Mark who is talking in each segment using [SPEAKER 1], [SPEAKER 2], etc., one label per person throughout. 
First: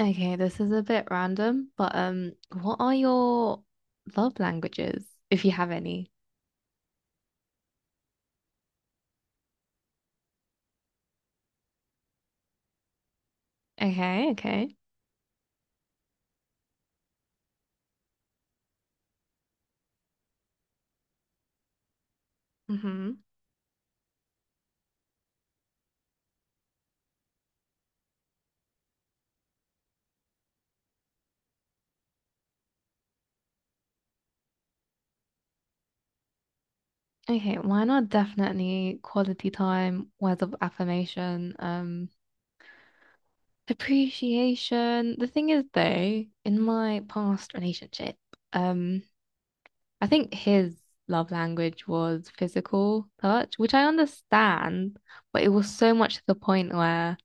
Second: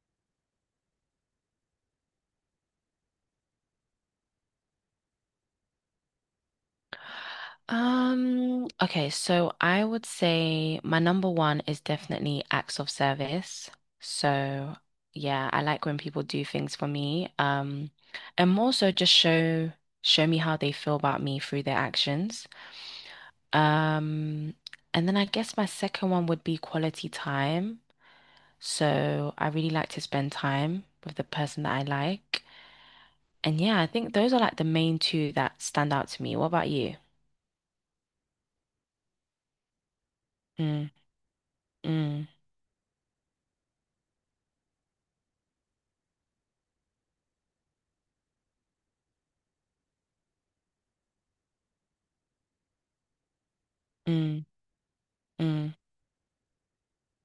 [SPEAKER 1] Okay, this is a bit random, but what are your love languages, if you have any?
[SPEAKER 2] Okay, so I would say my number one is definitely acts of service.
[SPEAKER 1] Okay, okay.
[SPEAKER 2] So, yeah, I like when people do things for me. And more so just show me how they feel about me through their actions.
[SPEAKER 1] Mm-hmm.
[SPEAKER 2] Um, and then I guess my second one would be quality time. So, I really like to spend time with the person that I like. And yeah, I think those are like the main two that stand out to me. What about you?
[SPEAKER 1] Okay, mine are definitely quality time, words of
[SPEAKER 2] Mm,
[SPEAKER 1] affirmation,
[SPEAKER 2] mm,
[SPEAKER 1] appreciation. The thing is though, in my past relationship, um, I think his love language was physical touch, which I
[SPEAKER 2] mm,
[SPEAKER 1] understand, but it was
[SPEAKER 2] mm.
[SPEAKER 1] so much to the point where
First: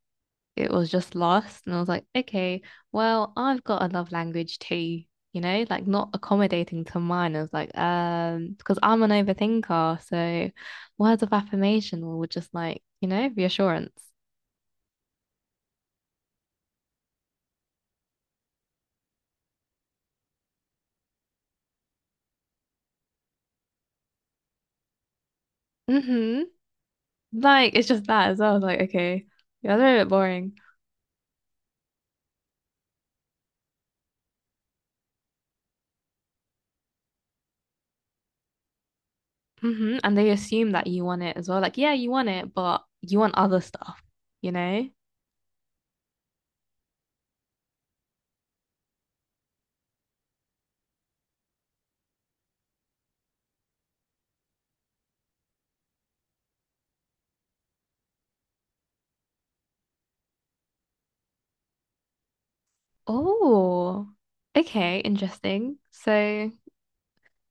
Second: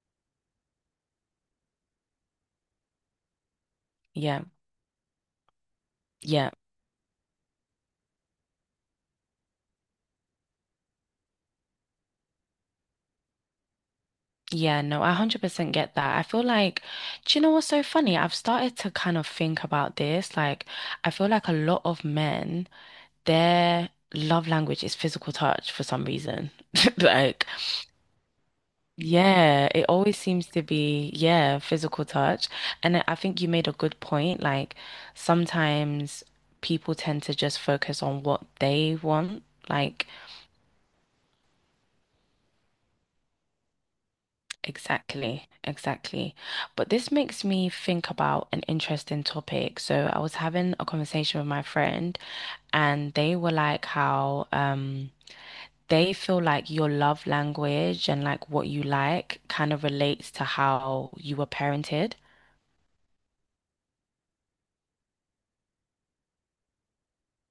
[SPEAKER 1] it was just lost. And I was like, okay, well, I've got a love
[SPEAKER 2] Yeah,
[SPEAKER 1] language too, you know, like not
[SPEAKER 2] yeah,
[SPEAKER 1] accommodating to mine. I was like, because I'm an overthinker. So words of affirmation were just like, you know, reassurance.
[SPEAKER 2] yeah. No, I 100% get that. I feel like, do you know what's so funny? I've started to kind of think about this. Like, I feel like a lot of men, their love language is physical touch for some
[SPEAKER 1] Mm-hmm.
[SPEAKER 2] reason. Like,
[SPEAKER 1] Like it's just that as well. I was like, okay,
[SPEAKER 2] yeah,
[SPEAKER 1] yeah,
[SPEAKER 2] it
[SPEAKER 1] they're a bit
[SPEAKER 2] always seems
[SPEAKER 1] boring.
[SPEAKER 2] to be, yeah, physical touch. And I think you made a good point. Like, sometimes people tend to just focus on what they want.
[SPEAKER 1] Mm-hmm.
[SPEAKER 2] Like,
[SPEAKER 1] And they assume that you want it as well. Like, yeah, you want it, but you want other stuff, you know?
[SPEAKER 2] Exactly, exactly. But this makes me think about an interesting topic. So I was having a conversation with my friend, and they were like how they feel like your love language and like what you like kind of relates to how you were parented.
[SPEAKER 1] Oh, okay, interesting. So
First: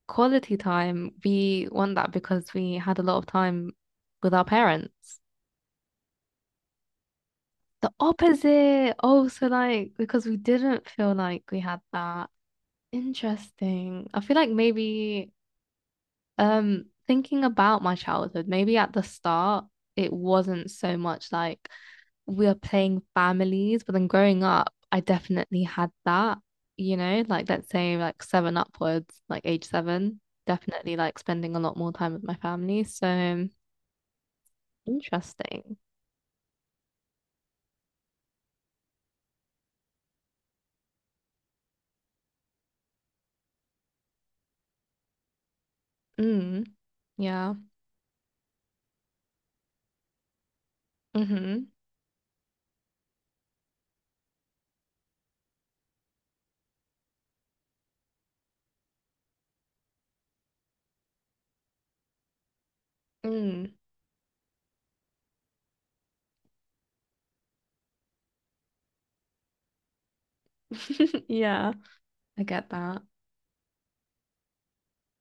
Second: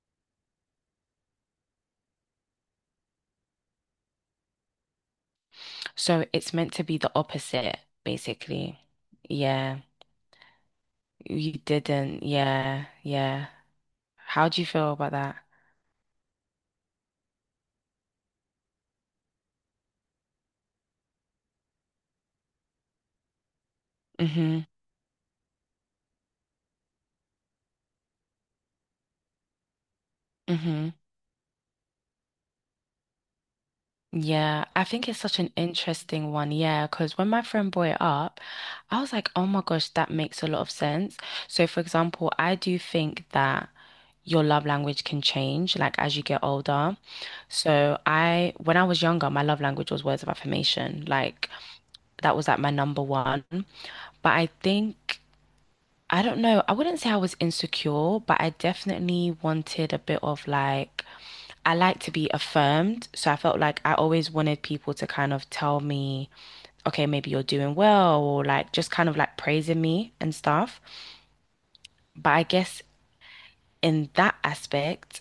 [SPEAKER 1] quality time, we want that because we had a lot of time with our parents.
[SPEAKER 2] So it's meant to be the opposite,
[SPEAKER 1] The
[SPEAKER 2] basically.
[SPEAKER 1] opposite. Oh, so
[SPEAKER 2] Yeah,
[SPEAKER 1] like because we didn't feel like
[SPEAKER 2] you
[SPEAKER 1] we had
[SPEAKER 2] didn't.
[SPEAKER 1] that.
[SPEAKER 2] Yeah, yeah.
[SPEAKER 1] Interesting. I feel
[SPEAKER 2] How
[SPEAKER 1] like
[SPEAKER 2] do you feel about
[SPEAKER 1] maybe
[SPEAKER 2] that?
[SPEAKER 1] thinking about my childhood, maybe at the start it wasn't so much like we are playing families, but then growing
[SPEAKER 2] Mm-hmm.
[SPEAKER 1] up, I definitely had that, you know, like let's say like seven upwards, like age seven,
[SPEAKER 2] Mm-hmm.
[SPEAKER 1] definitely like spending a lot more time with my family. So
[SPEAKER 2] Yeah, I think it's such an
[SPEAKER 1] interesting.
[SPEAKER 2] interesting one. Yeah, because when my friend brought it up, I was like, oh my gosh, that makes a lot of sense. So, for example, I do think that your love language can change like as you get
[SPEAKER 1] Mm,
[SPEAKER 2] older.
[SPEAKER 1] yeah.
[SPEAKER 2] When I was younger, my love language was words of affirmation. Like,
[SPEAKER 1] Mm-hmm.
[SPEAKER 2] that was like my number one. But I think. I don't know. I wouldn't say I was insecure, but I definitely wanted a bit of like, I like to be affirmed. So I felt
[SPEAKER 1] Mm.
[SPEAKER 2] like I always wanted people to kind of tell me, okay, maybe you're doing well, or like just kind of like praising me and stuff.
[SPEAKER 1] Yeah,
[SPEAKER 2] But I
[SPEAKER 1] I get
[SPEAKER 2] guess
[SPEAKER 1] that.
[SPEAKER 2] in that aspect,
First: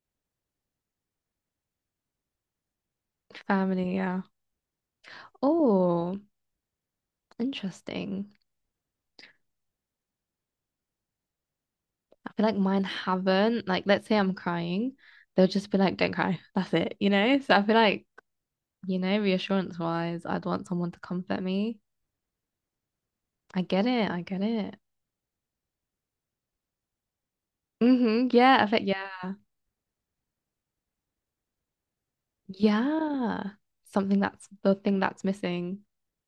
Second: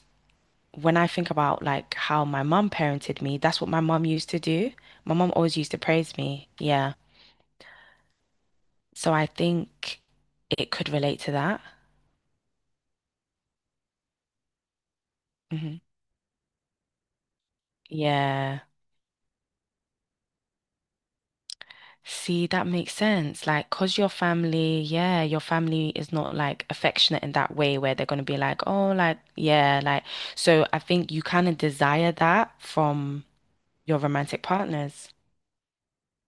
[SPEAKER 2] when I think about like how my mum parented me, that's what my
[SPEAKER 1] Family,
[SPEAKER 2] mum
[SPEAKER 1] yeah.
[SPEAKER 2] used to do. My mum always used to praise
[SPEAKER 1] Oh,
[SPEAKER 2] me. Yeah.
[SPEAKER 1] interesting.
[SPEAKER 2] So I think it could relate to that.
[SPEAKER 1] I feel like mine haven't. Like, let's say I'm crying, they'll just
[SPEAKER 2] hmm
[SPEAKER 1] be like, don't cry. That's it, you know? So I feel like,
[SPEAKER 2] Yeah.
[SPEAKER 1] you know, reassurance wise, I'd want someone to comfort me.
[SPEAKER 2] See, that makes sense.
[SPEAKER 1] I
[SPEAKER 2] Like,
[SPEAKER 1] get
[SPEAKER 2] cause your
[SPEAKER 1] it. I get it.
[SPEAKER 2] family, yeah, your family is not like affectionate in that way where they're gonna
[SPEAKER 1] Mm-hmm.
[SPEAKER 2] be
[SPEAKER 1] Yeah, I
[SPEAKER 2] like,
[SPEAKER 1] feel
[SPEAKER 2] oh, like,
[SPEAKER 1] yeah.
[SPEAKER 2] yeah, like, so I think you kind of desire that from
[SPEAKER 1] Yeah.
[SPEAKER 2] your
[SPEAKER 1] Something,
[SPEAKER 2] romantic
[SPEAKER 1] that's the thing
[SPEAKER 2] partners.
[SPEAKER 1] that's missing.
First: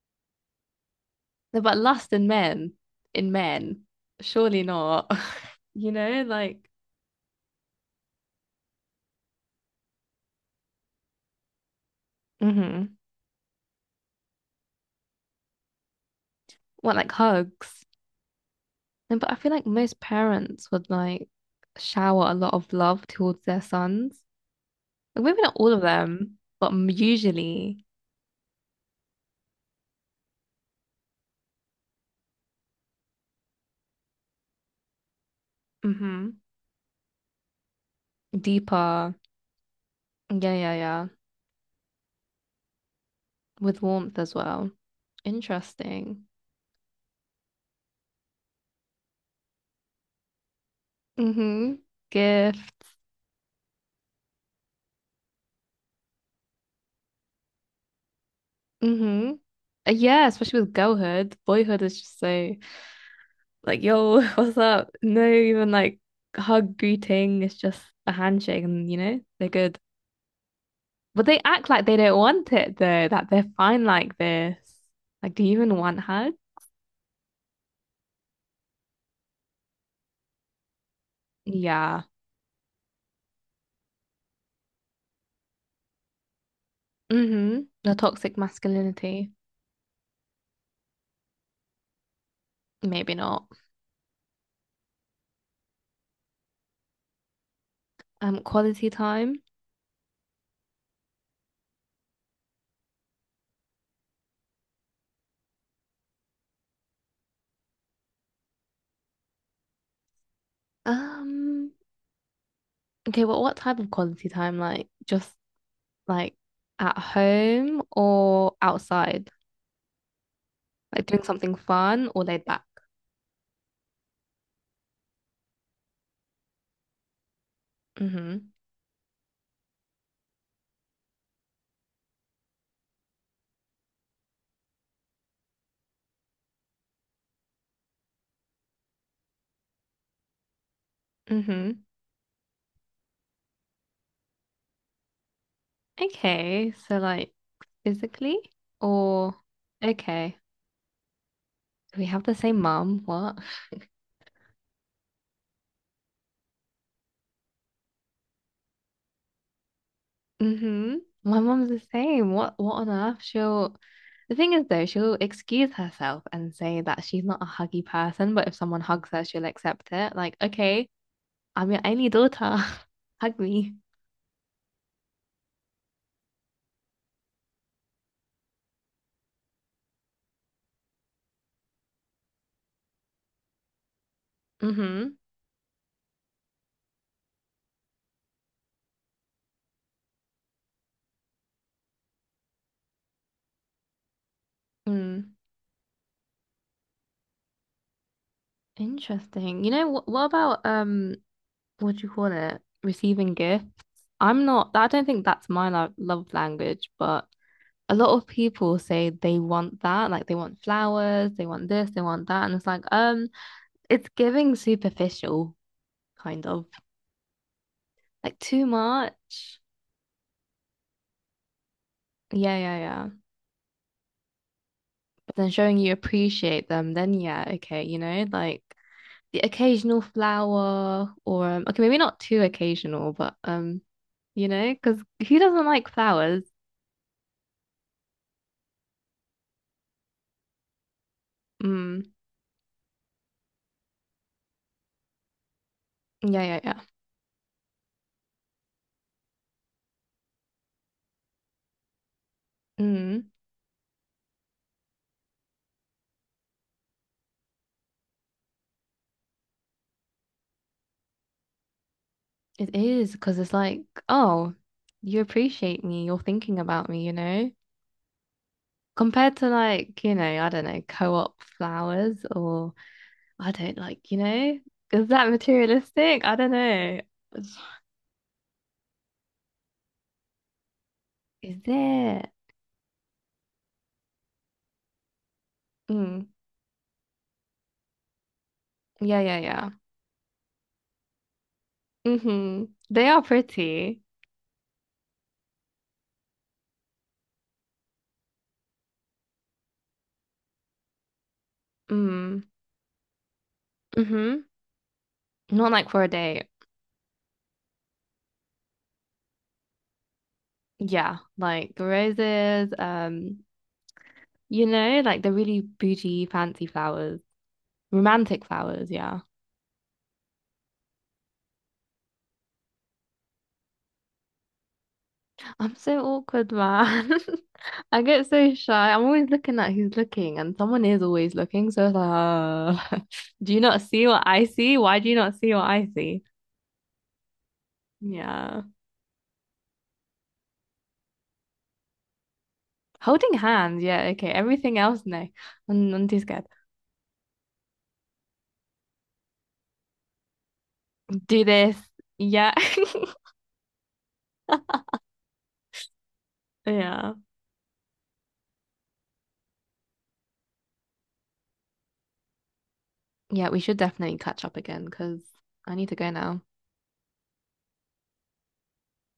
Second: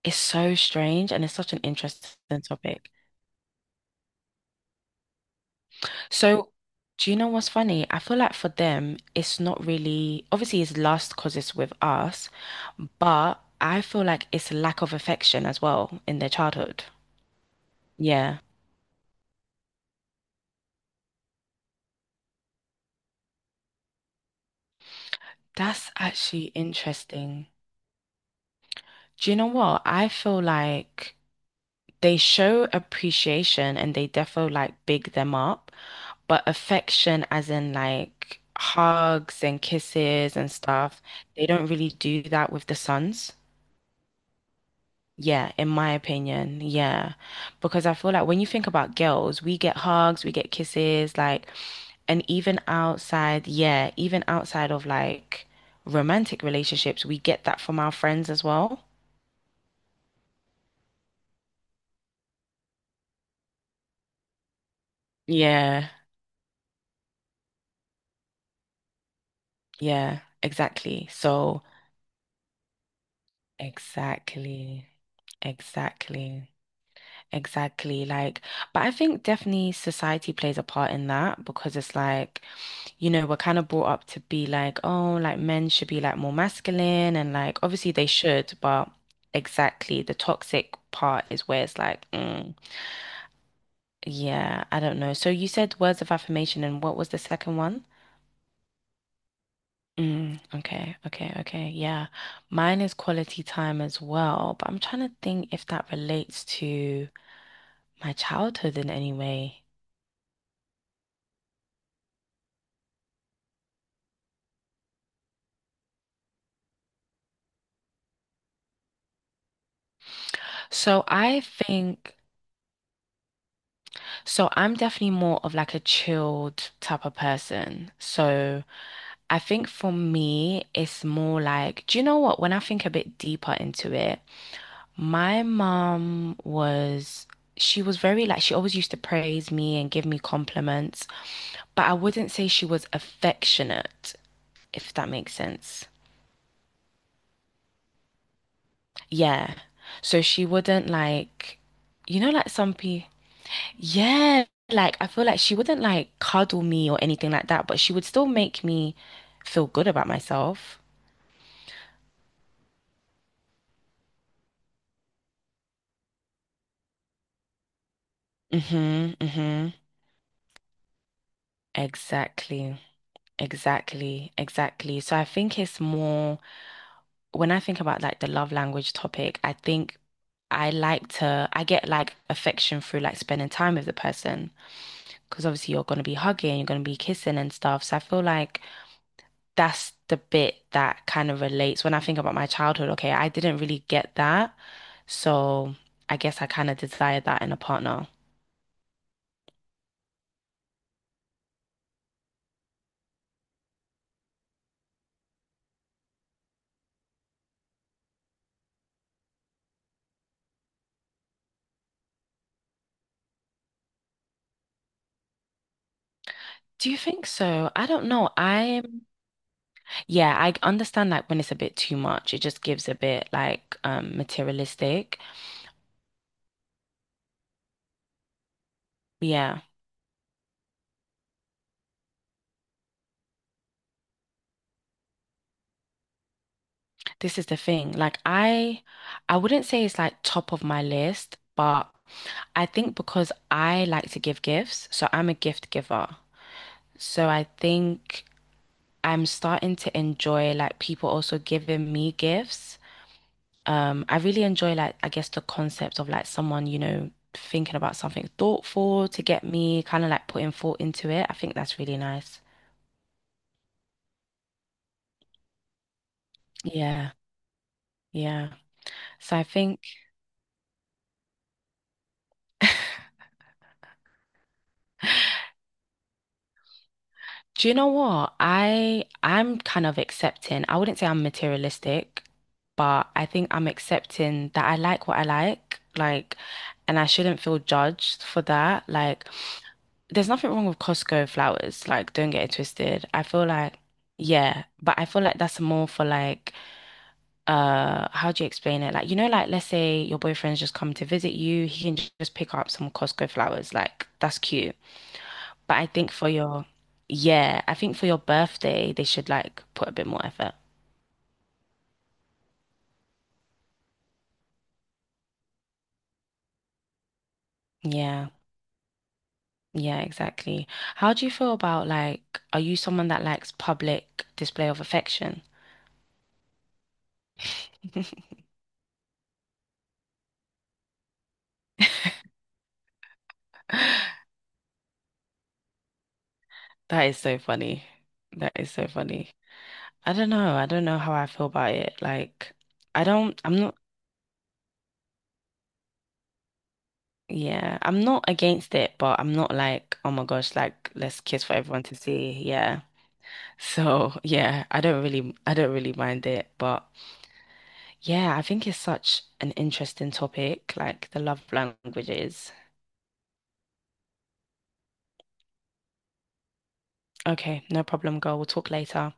[SPEAKER 2] It's so strange and it's such an
[SPEAKER 1] No, but lust
[SPEAKER 2] interesting topic.
[SPEAKER 1] in men, surely not. You know,
[SPEAKER 2] So,
[SPEAKER 1] like,
[SPEAKER 2] do you know what's funny? I feel like for them, it's not really, obviously, it's lust because it's with us,
[SPEAKER 1] hmm,
[SPEAKER 2] but I feel like it's lack of affection as well in their childhood.
[SPEAKER 1] what, like hugs?
[SPEAKER 2] Yeah,
[SPEAKER 1] No, but I feel like most parents would like shower a lot of love towards their sons. Like, maybe not all of
[SPEAKER 2] that's
[SPEAKER 1] them,
[SPEAKER 2] actually
[SPEAKER 1] but
[SPEAKER 2] interesting.
[SPEAKER 1] usually,
[SPEAKER 2] Do you know what? I feel like they show appreciation and they defo like big them up,
[SPEAKER 1] hmm,
[SPEAKER 2] but affection as in like
[SPEAKER 1] deeper.
[SPEAKER 2] hugs and kisses and
[SPEAKER 1] Yeah, yeah,
[SPEAKER 2] stuff,
[SPEAKER 1] yeah.
[SPEAKER 2] they don't really do that with the sons.
[SPEAKER 1] With warmth as well.
[SPEAKER 2] Yeah, in my
[SPEAKER 1] Interesting.
[SPEAKER 2] opinion, yeah. Because I feel like when you think about girls, we get hugs, we get kisses, like,
[SPEAKER 1] Mm-hmm.
[SPEAKER 2] and even
[SPEAKER 1] Gifts.
[SPEAKER 2] outside, yeah, even outside of like romantic relationships, we get that from our friends as well.
[SPEAKER 1] Mm-hmm. Yeah, especially with girlhood. Boyhood is just so like, yo, what's up? No even
[SPEAKER 2] Yeah.
[SPEAKER 1] like hug greeting. It's just a handshake and you know, they're good.
[SPEAKER 2] Yeah, exactly.
[SPEAKER 1] But they
[SPEAKER 2] So,
[SPEAKER 1] act like they don't want it though, that they're fine like this.
[SPEAKER 2] exactly,
[SPEAKER 1] Like, do you even want hug?
[SPEAKER 2] exactly, exactly. Like, but I think definitely society plays a part in that because it's
[SPEAKER 1] Yeah.
[SPEAKER 2] like, you know, we're kind of brought up to be like, oh, like men should be like more masculine and like
[SPEAKER 1] Mm-hmm.
[SPEAKER 2] obviously
[SPEAKER 1] The
[SPEAKER 2] they
[SPEAKER 1] toxic
[SPEAKER 2] should, but
[SPEAKER 1] masculinity.
[SPEAKER 2] exactly the toxic part is where it's like, mm,
[SPEAKER 1] Maybe not.
[SPEAKER 2] yeah, I don't know. So you said words of affirmation and what was the second one?
[SPEAKER 1] Quality time.
[SPEAKER 2] Mm, okay, okay, okay. Yeah. Mine is quality time as well, but I'm trying to think if that relates to my childhood in any way.
[SPEAKER 1] Um, okay, well, what type of quality time? Like just like at home or outside?
[SPEAKER 2] So
[SPEAKER 1] Like doing
[SPEAKER 2] I
[SPEAKER 1] something fun
[SPEAKER 2] think,
[SPEAKER 1] or laid back?
[SPEAKER 2] so I'm definitely more of like a chilled type of person.
[SPEAKER 1] Mm-hmm.
[SPEAKER 2] So I think for me, it's more like, do you know what? When I think a bit deeper into it, My mom was, she was very like, she always used to praise me and give me compliments,
[SPEAKER 1] Mm-hmm.
[SPEAKER 2] but I wouldn't say she was affectionate, if that makes sense.
[SPEAKER 1] Okay, so like physically or
[SPEAKER 2] Yeah. So
[SPEAKER 1] okay.
[SPEAKER 2] she wouldn't like,
[SPEAKER 1] We
[SPEAKER 2] you
[SPEAKER 1] have
[SPEAKER 2] know,
[SPEAKER 1] the
[SPEAKER 2] like
[SPEAKER 1] same
[SPEAKER 2] some
[SPEAKER 1] mum.
[SPEAKER 2] people,
[SPEAKER 1] What?
[SPEAKER 2] yeah, like I feel like she wouldn't like cuddle me or anything like that, but she would still make me feel good about myself.
[SPEAKER 1] Mm-hmm. My mum's the same. What on earth? She'll the thing is though, she'll excuse herself and say that she's not a huggy person, but if someone hugs
[SPEAKER 2] Mm-hmm,
[SPEAKER 1] her, she'll
[SPEAKER 2] mm-hmm.
[SPEAKER 1] accept it. Like, okay, I'm your only daughter.
[SPEAKER 2] Exactly,
[SPEAKER 1] Hug me.
[SPEAKER 2] exactly. So I think it's more. When I think about like the love language topic, I think I get like affection through like spending time with the person
[SPEAKER 1] Mm-hmm.
[SPEAKER 2] because obviously you're going to be hugging, you're going to be kissing and stuff. So I feel like that's the bit that kind of relates when I think about my childhood. Okay, I didn't really get that.
[SPEAKER 1] Mm.
[SPEAKER 2] So I guess I kind of desire that in a partner.
[SPEAKER 1] Interesting. You know what about what do you call it? Receiving gifts. I don't think that's my love language, but a lot of people say they want that, like they want flowers, they want this, they want that, and it's like, it's giving superficial, kind of,
[SPEAKER 2] Do you think so? I don't know.
[SPEAKER 1] like too
[SPEAKER 2] I,
[SPEAKER 1] much.
[SPEAKER 2] yeah, I understand like when it's a bit too much, it
[SPEAKER 1] Yeah,
[SPEAKER 2] just
[SPEAKER 1] yeah,
[SPEAKER 2] gives a
[SPEAKER 1] yeah.
[SPEAKER 2] bit like materialistic.
[SPEAKER 1] But then showing you appreciate them, then yeah, okay, you know, like the
[SPEAKER 2] Yeah.
[SPEAKER 1] occasional flower, or okay, maybe not too occasional, but you know, because who doesn't like flowers?
[SPEAKER 2] This is the thing. Like I wouldn't say it's like top of my list, but
[SPEAKER 1] Mm,
[SPEAKER 2] I think because I like to give gifts, so I'm a gift giver.
[SPEAKER 1] yeah, yeah, yeah.
[SPEAKER 2] So I think I'm starting to enjoy like people also giving me gifts.
[SPEAKER 1] Mm,
[SPEAKER 2] I really enjoy like I guess the concept of like someone, you know, thinking about something thoughtful to get me, kind of like putting thought into it. I think that's really nice.
[SPEAKER 1] it is because it's like, oh, you appreciate me, you're thinking about me,
[SPEAKER 2] Yeah.
[SPEAKER 1] you know,
[SPEAKER 2] Yeah. So
[SPEAKER 1] compared
[SPEAKER 2] I
[SPEAKER 1] to
[SPEAKER 2] think
[SPEAKER 1] like, you know, I don't know, co-op flowers or I don't like, you know, is that materialistic? I don't know.
[SPEAKER 2] Do you know what? I'm kind of accepting. I wouldn't say I'm
[SPEAKER 1] Is
[SPEAKER 2] materialistic,
[SPEAKER 1] it?
[SPEAKER 2] but I think I'm accepting that I like what I
[SPEAKER 1] Mm.
[SPEAKER 2] like, and I shouldn't feel judged for that.
[SPEAKER 1] Yeah,
[SPEAKER 2] Like,
[SPEAKER 1] yeah, yeah.
[SPEAKER 2] there's nothing wrong with Costco flowers. Like, don't get it
[SPEAKER 1] Mm-hmm.
[SPEAKER 2] twisted.
[SPEAKER 1] They are
[SPEAKER 2] I feel like,
[SPEAKER 1] pretty.
[SPEAKER 2] yeah, but I feel like that's more for like, how do you explain it? Like, you know, like let's say your boyfriend's just come to visit you, he can just
[SPEAKER 1] Mm.
[SPEAKER 2] pick up some Costco flowers. Like, that's
[SPEAKER 1] Mm-hmm.
[SPEAKER 2] cute.
[SPEAKER 1] Not
[SPEAKER 2] But I
[SPEAKER 1] like for a
[SPEAKER 2] think for
[SPEAKER 1] date.
[SPEAKER 2] your, yeah, I think for your birthday, they should like put a bit more effort.
[SPEAKER 1] Yeah, like roses, you know, like the really bougie, fancy flowers,
[SPEAKER 2] Yeah,
[SPEAKER 1] romantic flowers, yeah.
[SPEAKER 2] yeah, exactly. How do you feel about like, are you someone that likes public display of affection?
[SPEAKER 1] I'm so awkward, man. I get so shy. I'm always looking at who's looking, and someone is always looking. So it's like, do you not see what I see? Why do you not see what I see?
[SPEAKER 2] That is so funny. That
[SPEAKER 1] Yeah.
[SPEAKER 2] is so funny. I don't know. I don't know how I feel about it. Like, I
[SPEAKER 1] Holding
[SPEAKER 2] don't, I'm not,
[SPEAKER 1] hands. Yeah. Okay. Everything else, no. I'm too scared.
[SPEAKER 2] yeah, I'm not against it, but I'm not like, oh my gosh, like, let's
[SPEAKER 1] Do
[SPEAKER 2] kiss for
[SPEAKER 1] this.
[SPEAKER 2] everyone to see.
[SPEAKER 1] Yeah.
[SPEAKER 2] Yeah. So, yeah, I don't really mind it, but
[SPEAKER 1] Yeah.
[SPEAKER 2] yeah, I think it's such an interesting topic, like the love languages.
[SPEAKER 1] Yeah. We should definitely catch up again because I need to go now.
[SPEAKER 2] Okay, no problem, girl. We'll talk later.